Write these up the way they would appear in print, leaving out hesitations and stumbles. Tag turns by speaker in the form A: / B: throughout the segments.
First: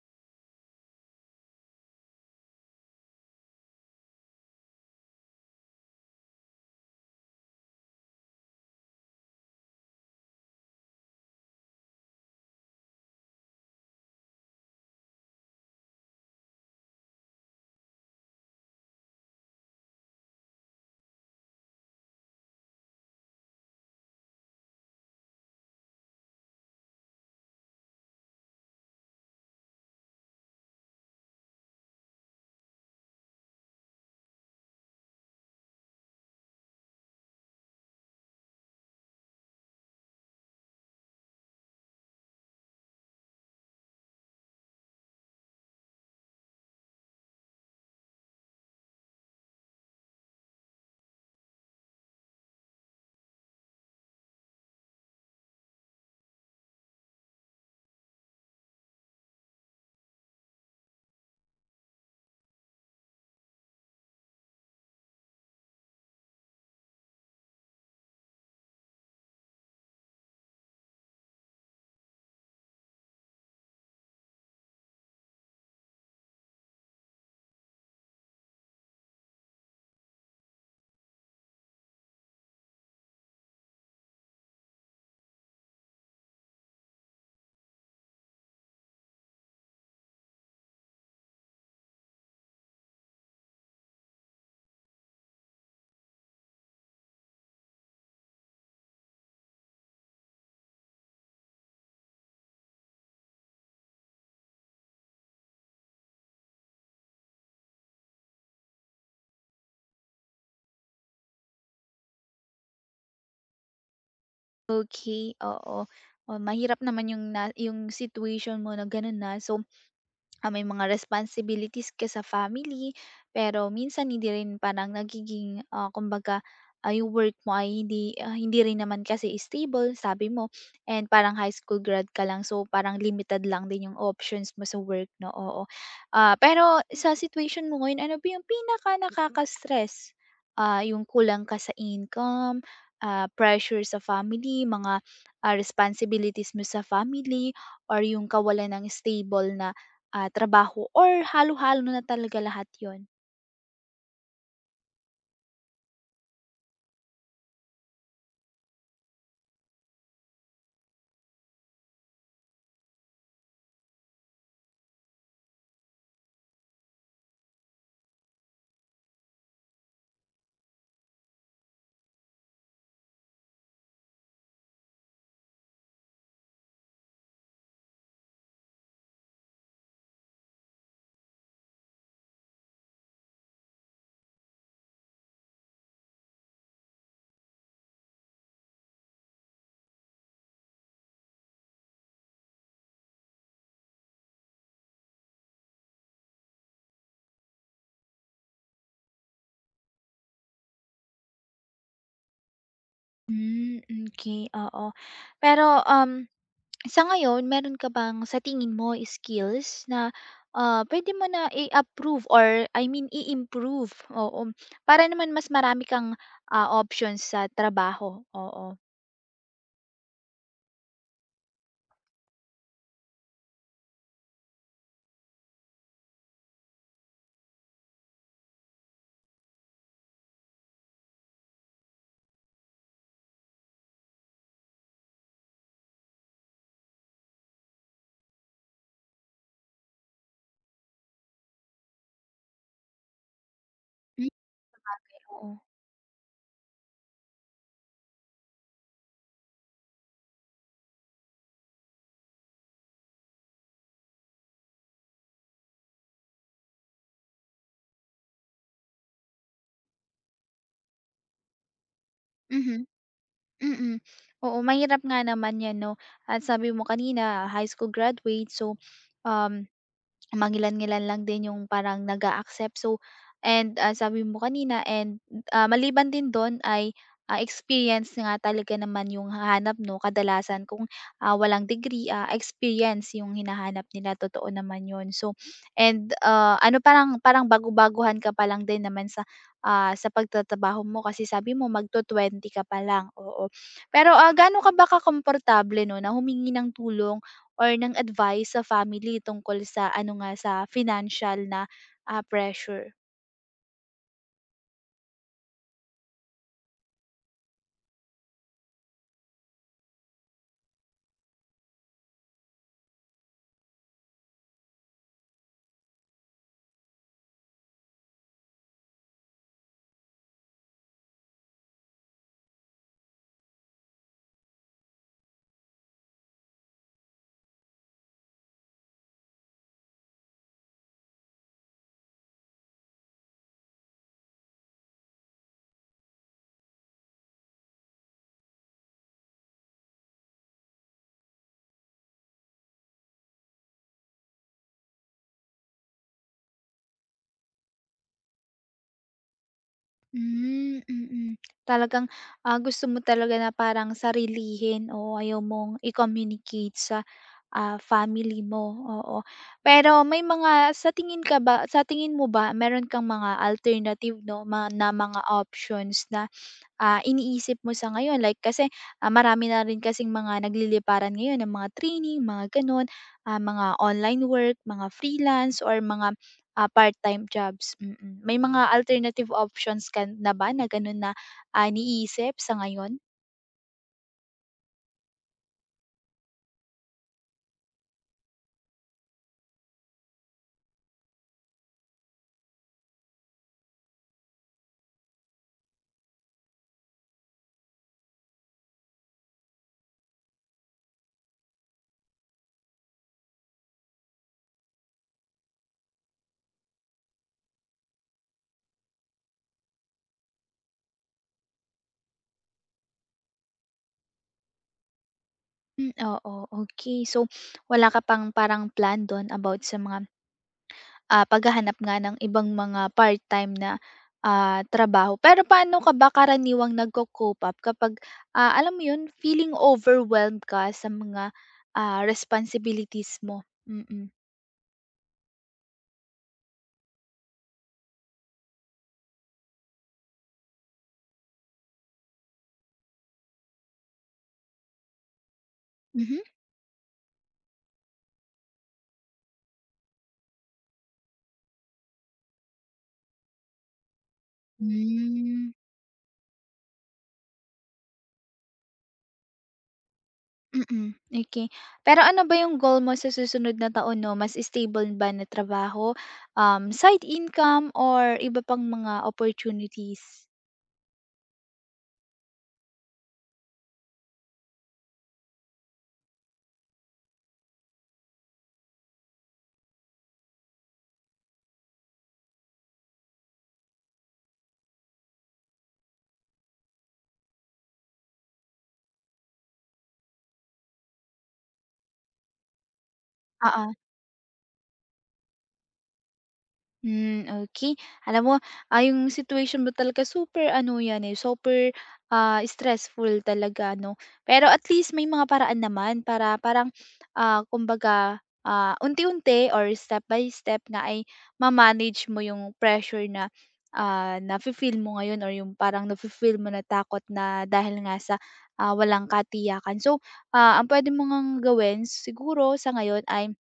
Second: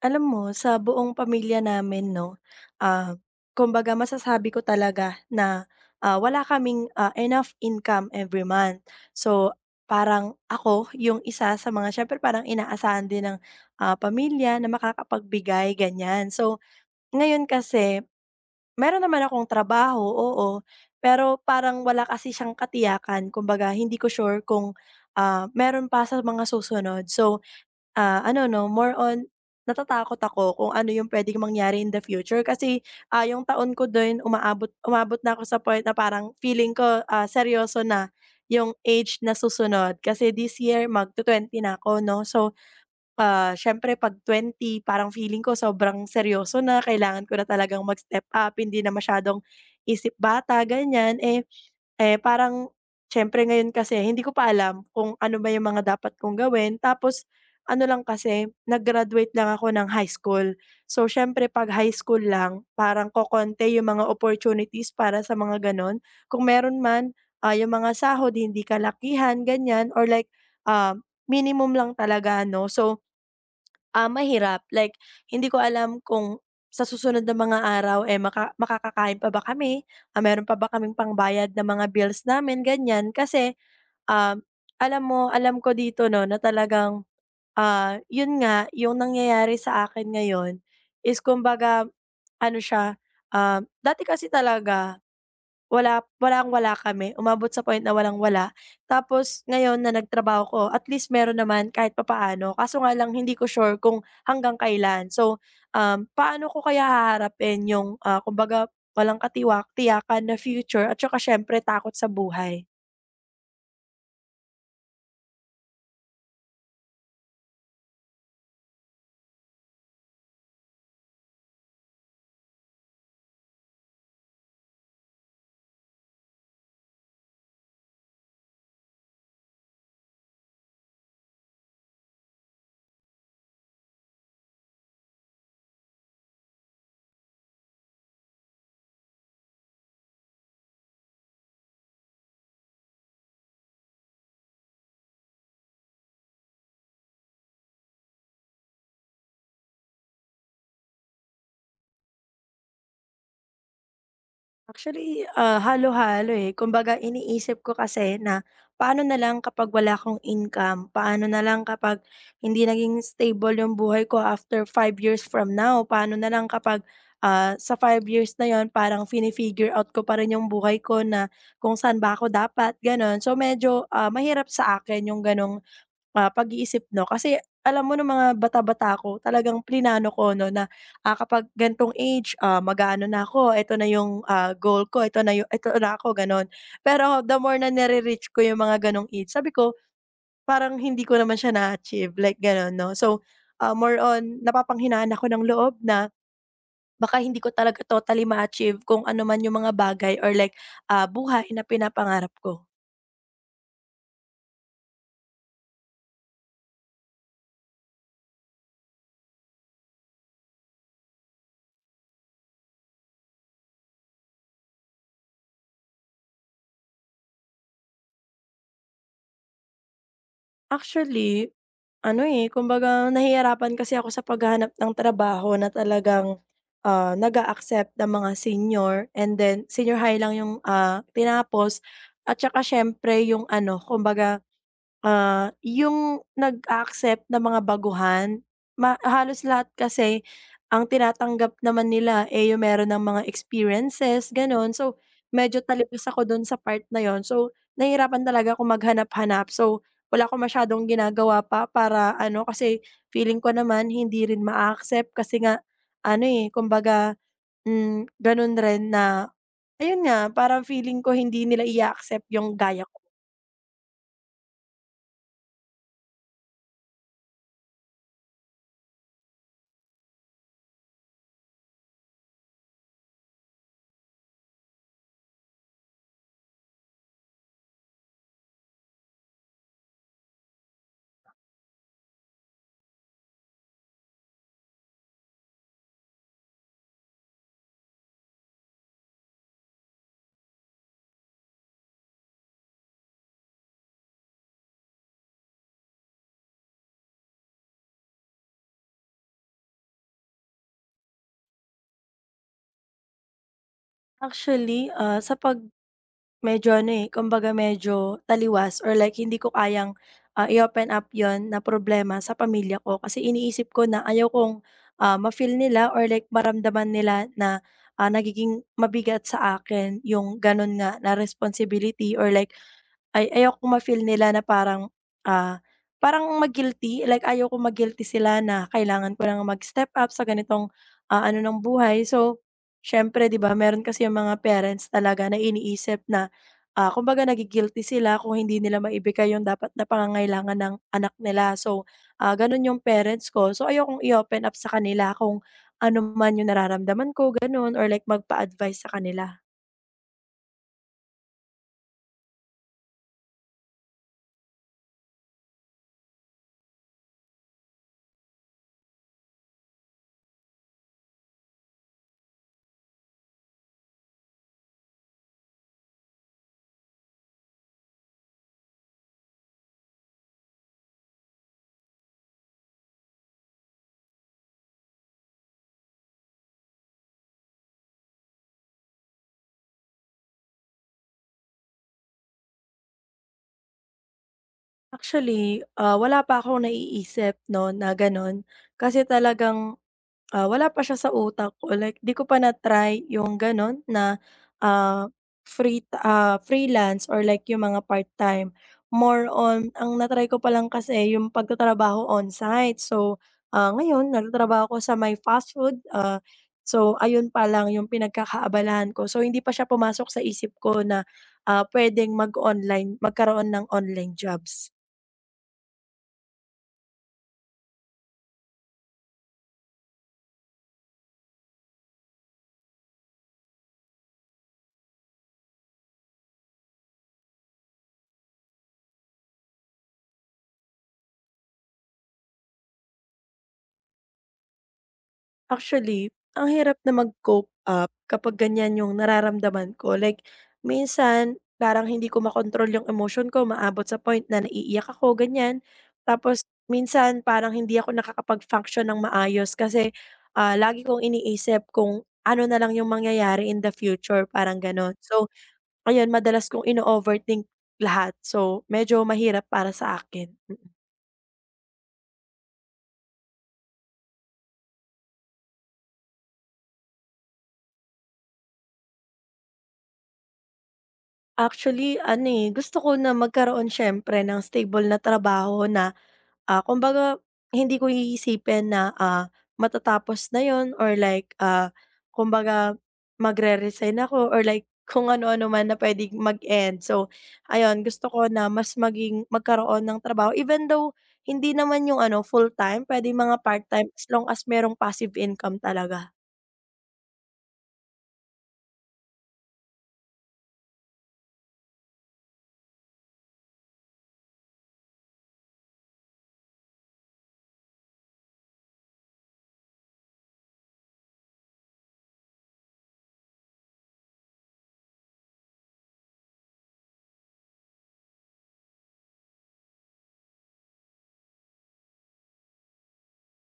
A: Alam mo sa buong pamilya namin 'no, ah, kumbaga masasabi ko talaga na, wala kaming, enough income every month. So, parang ako yung isa sa mga siyempre parang inaasahan din ng, pamilya na makakapagbigay ganyan. So, ngayon kasi meron naman akong trabaho, oo, pero parang wala kasi siyang katiyakan kumbaga hindi ko sure kung, meron pa sa mga susunod. So ano 'no, more on natatakot ako kung ano yung puwedeng mangyari in the future kasi, yung taon ko din umabot na ako sa point na parang feeling ko, seryoso na yung age na susunod. Kasi this year magtu-20 na ako 'no. So, siyempre 'pag 20 parang feeling ko sobrang seryoso na, kailangan ko na talagang mag-step up, hindi na masyadong isip bata, ganyan. Parang siyempre ngayon kasi hindi ko pa alam kung ano ba yung mga dapat kong gawin. Tapos ano lang kasi, nag-graduate lang ako ng high school. So, siyempre 'pag high school lang, parang kokonti yung mga opportunities para sa mga gano'n. Kung meron man, yung mga sahod hindi kalakihan, ganyan or like, ah, minimum lang talaga ano. So mahirap like hindi ko alam kung sa susunod na mga araw, eh, makakakain pa ba kami, meron pa ba kaming pangbayad na mga bills namin, ganyan. Kasi, um, alam mo alam ko dito 'no na talagang yun nga, yung nangyayari sa akin ngayon is kumbaga ano siya, dati kasi talaga walang-wala kami, umabot sa point na walang-wala. Tapos ngayon na nagtrabaho ko at least meron naman kahit papaano, kaso nga lang hindi ko sure kung hanggang kailan. So, paano ko kaya haharapin yung, kumbaga walang tiyakan na future at saka siyempre takot sa buhay?
B: Okay, oo. Oh, mahirap naman yung situation mo na gano'n na. So, may mga responsibilities ka sa family, pero minsan hindi rin parang nagiging, kumbaga, yung work mo ay hindi rin naman kasi stable, sabi mo, and parang high school grad ka lang, so parang limited lang din yung options mo sa work, 'no, oo. Pero sa situation mo ngayon, ano ba yung pinaka nakaka-stress? Yung kulang ka sa income, pressure sa family, mga, responsibilities mo sa family, or yung kawalan ng stable na trabaho, or halo-halo na talaga lahat 'yon.
A: Actually, halo-halo, eh. Kumbaga iniisip ko kasi na paano na lang kapag wala akong income, paano na lang kapag hindi naging stable yung buhay ko after 5 years from now, paano na lang kapag, sa 5 years na yon parang fini-figure out ko pa rin yung buhay ko na kung saan ba ako dapat, gano'n. So medyo, mahirap sa akin yung gano'ng pag-iisip 'no, kasi alam mo nung mga bata-bata ako talagang plinano ko 'no na, kapag gan'tong age, mag-aano na ako, ito na yung, goal ko, ito na yung ito na ako gano'n. Pero the more na nare-reach ko yung mga gano'ng age, sabi ko parang hindi ko naman siya na-achieve like gano'n 'no. So, more on napapanghinaan ako ng loob na baka hindi ko talaga totally ma-achieve kung ano man yung mga bagay or like, buhay na pinapangarap ko.
B: Hmm, okey, oo. Pero, sa ngayon meron ka bang sa tingin mo skills na, pwede mo na i-approve or I mean i-improve, oo, para naman mas marami kang, options sa trabaho? Oo.
A: Actually, ano, eh, kumbaga nahihirapan kasi ako sa paghahanap ng trabaho na talagang, nag-a-accept ng mga senior and then senior high lang yung, tinapos at saka siyempre yung ano, kumbaga yung nag-a-accept ng mga baguhan, halos lahat kasi ang tinatanggap naman nila, eh, yung meron ng mga
B: Hmm,
A: experiences gano'n. So,
B: sabagay, oo.
A: medyo talipas ako dun sa part na yon, so, nahihirapan talaga ako maghanap-hanap. So, wala akong masyadong ginagawa pa para ano, kasi feeling ko naman hindi rin maa-accept kasi nga ano, eh, kumbaga, ganun rin na ayun nga, parang feeling ko hindi nila i accept yung
B: Mhm.
A: gaya ko.
B: Mm. Oo, mahirap nga naman 'yan 'no, at sabi mo kanina high school graduate, so, um, mangilan-ngilan lang din yung parang nag accept. So and, sabi mo kanina, and, maliban din dun ay, experience nga talaga naman yung hahanap 'no, kadalasan kung, walang degree, experience yung hinahanap nila, totoo naman yun. So and, ano, parang parang bago baguhan ka pa lang din naman sa pagtatrabaho mo kasi sabi mo magtu-twenty ka pa lang, oo. Pero, gaano ka ba kakomportable 'no na humingi ng tulong or ng advice sa family tungkol sa ano nga, sa financial na, pressure?
A: Actually, ah, sa pag Medyo ano, eh, kumbaga medyo taliwas or like hindi ko kayang, i-open up yon na problema sa pamilya ko kasi iniisip ko na ayaw kong, ma-feel nila or like maramdaman nila na, nagiging mabigat sa akin yung gano'n nga na responsibility or like ay ayoko ma-feel nila na parang, ah, parang ma-guilty, like ayoko kong guilty sila na kailangan ko ng mag-step up sa ganitong, ano ng buhay. So, siyempre 'di ba meron kasi yung mga parents talaga na iniisip na, kumbaga nagi sila kung hindi nila maibigay yung dapat na pangangailangan ng anak nila. So, gano'n yung parents ko. So, ayokong i-open up sa kanila kung ano man yung nararamdaman ko, gano'n or like magpa-advice sa kanila.
B: Hmm, mm. Mm. Talagang, gusto mo talaga na parang sarilihin, o ayaw mong i-communicate sa, family mo, oo. Pero may mga sa tingin mo ba meron kang mga alternative 'no, na mga options na iniisip mo sa ngayon? Like kasi, marami na rin kasing mga nagliliparan ngayon ng mga training, mga gano'n, mga online work, mga freelance or mga, part-time jobs, mm. Mm. May mga alternative options ka na ba na gano'n na, iniisip sa ngayon?
A: Actually, wala pa akong naiisip 'no, na gano'n. Kasi talagang, wala pa siya sa utak ko, like 'di ko pa na-try yung gano'n na, ah, freelance or like yung mga part-time. More on ang na-try ko pa lang kasi yung pagtatrabaho on-site. So, ngayon nagtatrabaho ko sa may fast food, so ayun pa lang yung pinagkakaabalahan ko. So hindi pa siya pumasok sa isip ko na, puwedeng mag-online magkaroon ng online jobs.
B: Hmm, oo, okay. So, wala ka pang parang plan do'n about sa mga paghahanap nga ng ibang mga part-time na, trabaho. Pero paano ka ba karaniwang nagco-cope up kapag, alam mo 'yun, feeling overwhelmed ka sa mga, responsibilities mo? Mm.
A: Actually, ang hirap na mag-cope up kapag ganyan yung nararamdaman ko. Like, minsan parang hindi ko makontrol yung emotion ko, maabot sa point na naiiyak ako, ganyan.
B: Mhm.
A: Tapos minsan parang hindi ako nakakapag-function ng maayos kasi lagi kong iniisip kung ano na lang yung mangyayari in the future, parang ganon. So,
B: Hmm,
A: ayun, madalas kong ino-overthink lahat. So, medyo mahirap para sa akin. Mm.
B: mm, okey. Pero ano ba yung goal mo sa susunod na taon 'no, mas stable ba na trabaho, side income or iba pang mga opportunities?
A: Actually, ano eh, gusto ko na magkaroon syempre ng stable na trabaho na kumbaga hindi ko iisipin na, matatapos na yon or like, kumbaga magre-resign ako or like kung ano-ano man na puwedeng mag-end. So, ayun gusto ko na mas maging magkaroon ng trabaho even though hindi naman 'yung ano full-time, pwede mga part-time as long as merong passive income talaga.
B: Hmm, okay. Alam mo, yung situation mo talaga super ano 'yan, eh, super, stressful talaga 'no. Pero at least may mga paraan naman para parang, kumbaga, unti-unti or step by step nga ay ma-manage mo yung pressure na, nafi-feel mo ngayon or yung parang nafi-feel mo na takot na dahil nga sa, walang katiyakan. So, ang puwede mo ngang gawin siguro sa ngayon ay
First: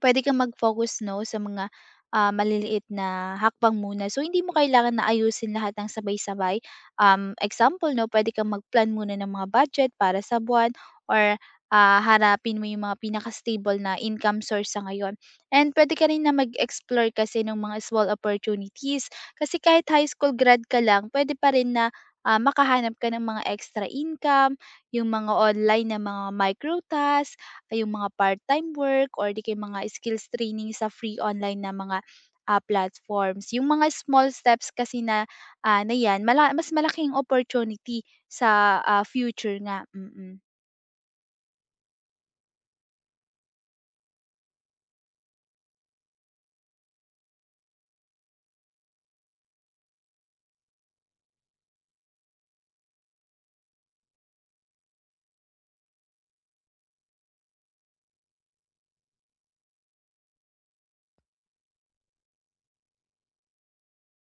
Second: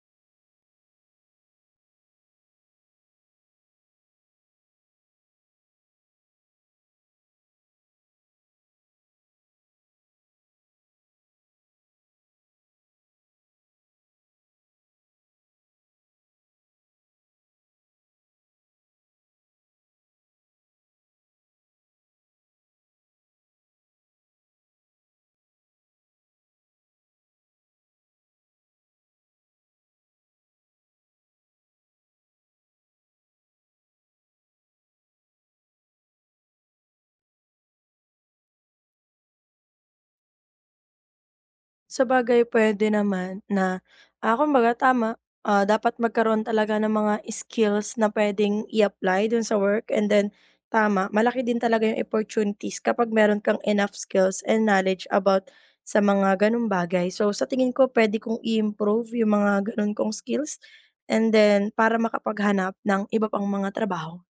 B: puwede kang mag-focus 'no, sa mga, maliliit na hakbang muna. So, hindi mo kailangan na ayusin lahat ng sabay-sabay. Example 'no, puwede kang mag-plan muna ng mga budget para sa buwan or, harapin mo yung mga pinaka-stable na income source sa ngayon. And puwede ka rin na mag-explore kasi ng mga small opportunities. Kasi kahit high school grad ka lang, pwede pa rin na, makahanap ka ng mga extra income, yung mga online na mga micro tasks, yung mga part-time work or di kaya mga skills training sa free online na mga, platforms. Yung mga small steps kasi na, ah, na 'yan mas malaking opportunity sa, future nga, mm.
A: Sabagay puwede naman na, kumbaga tama, dapat magkaroon talaga ng mga skills na pwedeng i-apply dun sa work and then tama, malaki din talaga yung opportunities kapag meron kang enough skills and knowledge about sa mga gano'ng bagay. So, sa tingin ko puwede kong i-improve yung mga gano'n kong skills and then para makapaghanap ng iba pang mga trabaho.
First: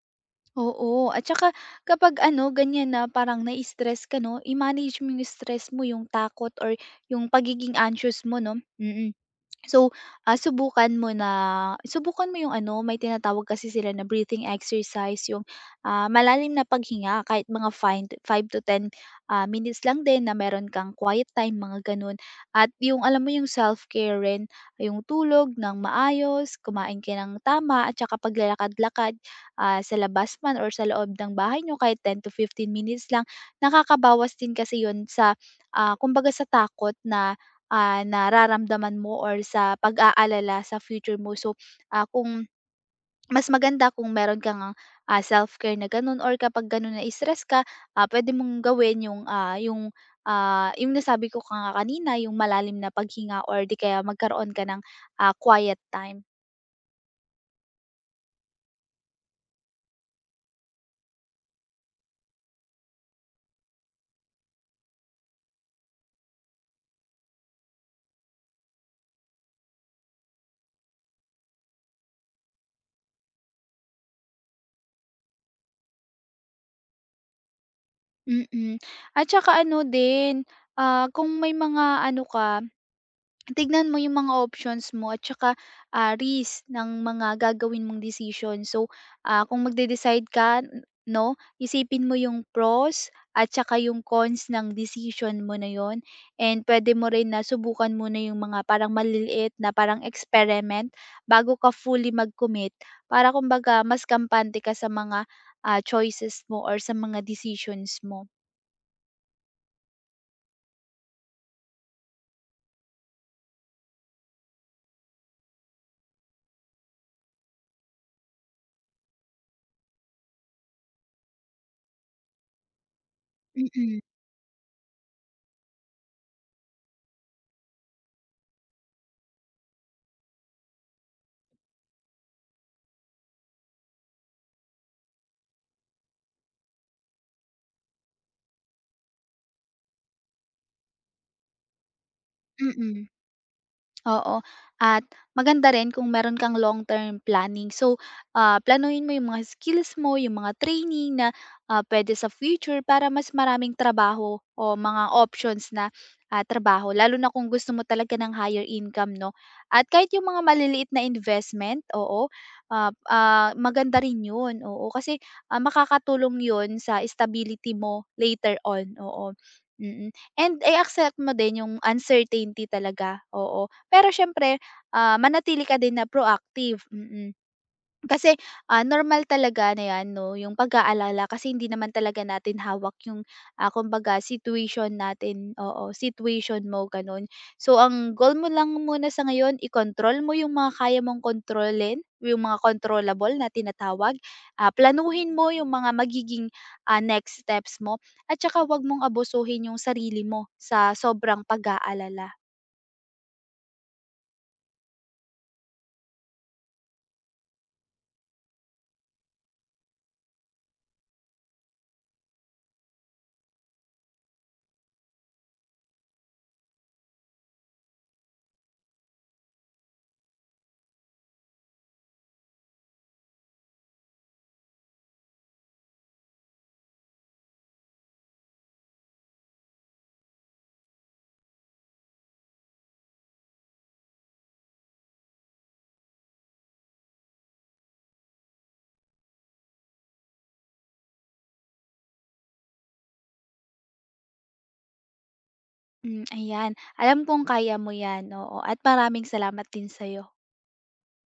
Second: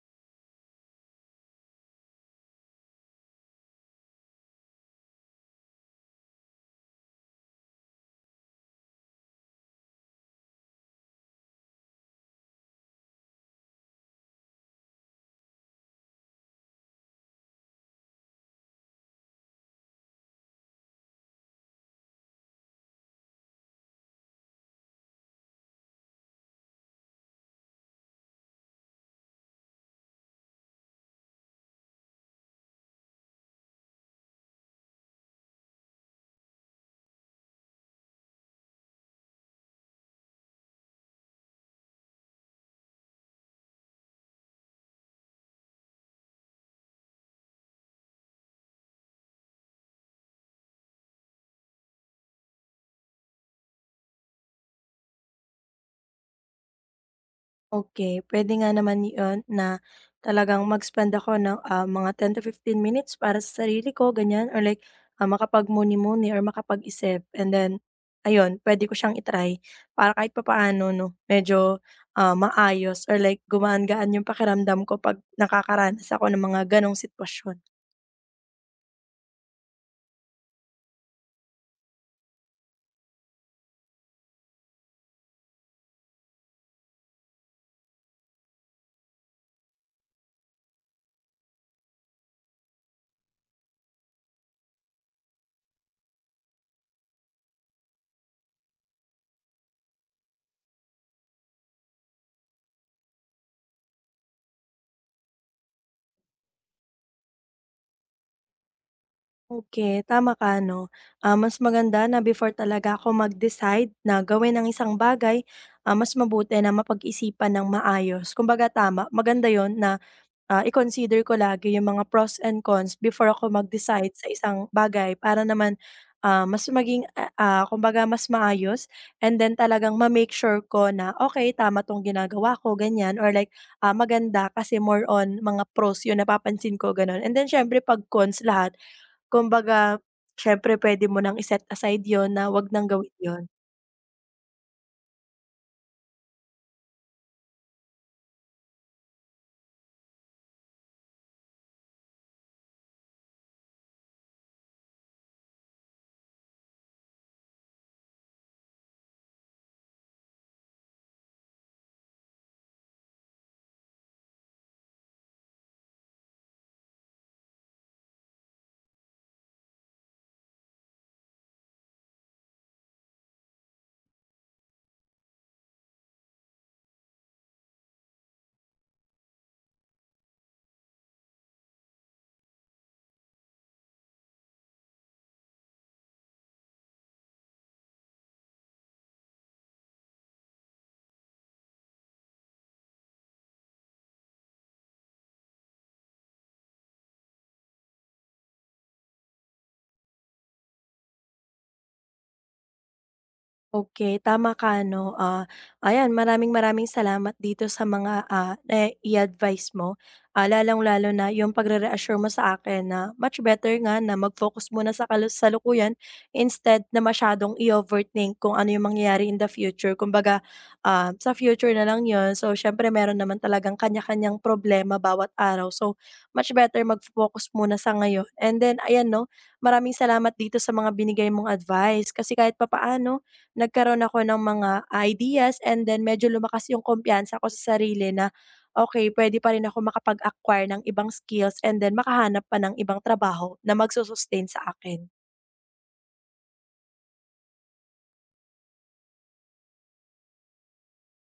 B: Oo, at saka kapag ano ganyan na parang na-stress ka 'no, i-manage mo yung stress mo, yung takot or yung pagiging anxious mo 'no, mm. So, subukan mo 'yung ano, may tinatawag kasi sila na breathing exercise, 'yung, malalim na paghinga kahit mga five to ten minutes lang din na meron kang quiet time, mga gano'n. At 'yung alam mo 'yung self-care rin, 'yung tulog ng maayos, kumain ka ng tama, at saka paglalakad-lakad, sa labas man or sa loob ng bahay niyo kahit 10 to 15 minutes lang. Nakakabawas din kasi 'yun sa, kumbaga sa takot na nararamdaman mo or sa pag-aalala sa future mo. So, kung mas maganda kung meron kang self-care na ganun or kapag ganun na stress ka, pwede mong gawin yung nasabi ko ka nga kanina, yung malalim na paghinga or di kaya magkaroon ka ng quiet time.
A: Okay, pwede nga naman 'yun na talagang mag-spend ako ng, mga 10 to 15 minutes para sa sarili ko ganiyan or like, makapagmuni-muni or makapag-isip and then ayun, pwede ko siyang i para kahit papaano 'no, medyo, maayos or like gumaan-gaan yung pakiramdam ko 'pag nakakaranas ako ng mga gano'ng sitwasyon.
B: Mm. Mm. At saka ano din, kung may mga ano ka, tignan mo yung mga options mo at saka, risk ng mga gagawin mong decision. So, kung magde-decide ka, 'no, isipin mo yung pros at saka yung cons ng decision mo na yon, and pwede mo rin na subukan muna yung mga parang maliliit na parang experiment bago ka fully mag-commit para kumbaga mas kampante ka sa mga, choices mo or sa mga decisions mo.
A: Okay, tama ka 'no. Mas maganda na before talaga ako mag-decide na gawin ang isang bagay, mas mabuti na mapag-isipan ng maayos. Kumbaga tama, maganda yon na, i-consider ko lagi yung mga pros and cons before ako
B: Mm,
A: mag-decide sa isang bagay para naman, mas maging, kumbaga mas maayos and then talagang ma-make sure ko na, okay, tama 'tong ginagawa ko, ganyan or like, maganda kasi more on mga pros 'yung napapansin ko, gano'n. And then siyempre 'pag cons lahat kumbaga, siyempre puwede mo nang i-set aside 'yun na 'wag nang
B: mm.
A: gawin yon.
B: Oo, at maganda rin kung meron kang long-term planning. So, planuhin mo yung mga skills mo, yung mga training na pwede sa future para mas maraming trabaho o mga options na trabaho, lalo na kung gusto mo talaga ng higher income, no? At kahit yung mga maliliit na investment, oo, maganda rin yun, oo. Kasi makakatulong yun sa stability mo later on, oo. Mm, mm. And i-accept mo din yung uncertainty talaga. Oo, pero siyempre, manatili ka din na proactive, mm. Mm. Kasi, normal talaga na 'yan 'no, yung pag-aalala kasi hindi naman talaga natin hawak yung, kumbaga situation natin, oo, situation mo gano'n. So ang goal mo lang muna sa ngayon, i-control mo yung mga kaya mong kontrolin, yung mga controllable na tinatawag. Planuhin mo yung mga magiging, next steps mo at saka 'wag mong abusuhin yung sarili mo sa sobrang pag-aalala.
A: Okay, tama ka 'no, ayan maraming-maraming salamat dito sa mga, i advice mo, lalong-lalo na yung pagre-reassure mo sa akin na much better nga na mag-focus muna sa kalusalukuyan instead na masyadong i-overthink kung ano yung mangyayari in the future. Kumbaga, sa future na lang yon. So, siyempre meron naman talagang kanya-kanyang problema bawat araw. So, much better mag-focus muna sa ngayon and then ayan 'no, maraming salamat dito sa mga binigay mong advice kasi kahit papaano nagkaroon ako ng mga ideas and then medyo lumakas yung kumpiyansa ko sa sarili na, okay pwede pa rin ako makapag-acquire ng ibang skills and then makahanap pa ng ibang trabaho na magsu sa akin.
B: Hmm, ayan. Alam kong kaya mo 'yan, oo, at maraming salamat din sa'yo.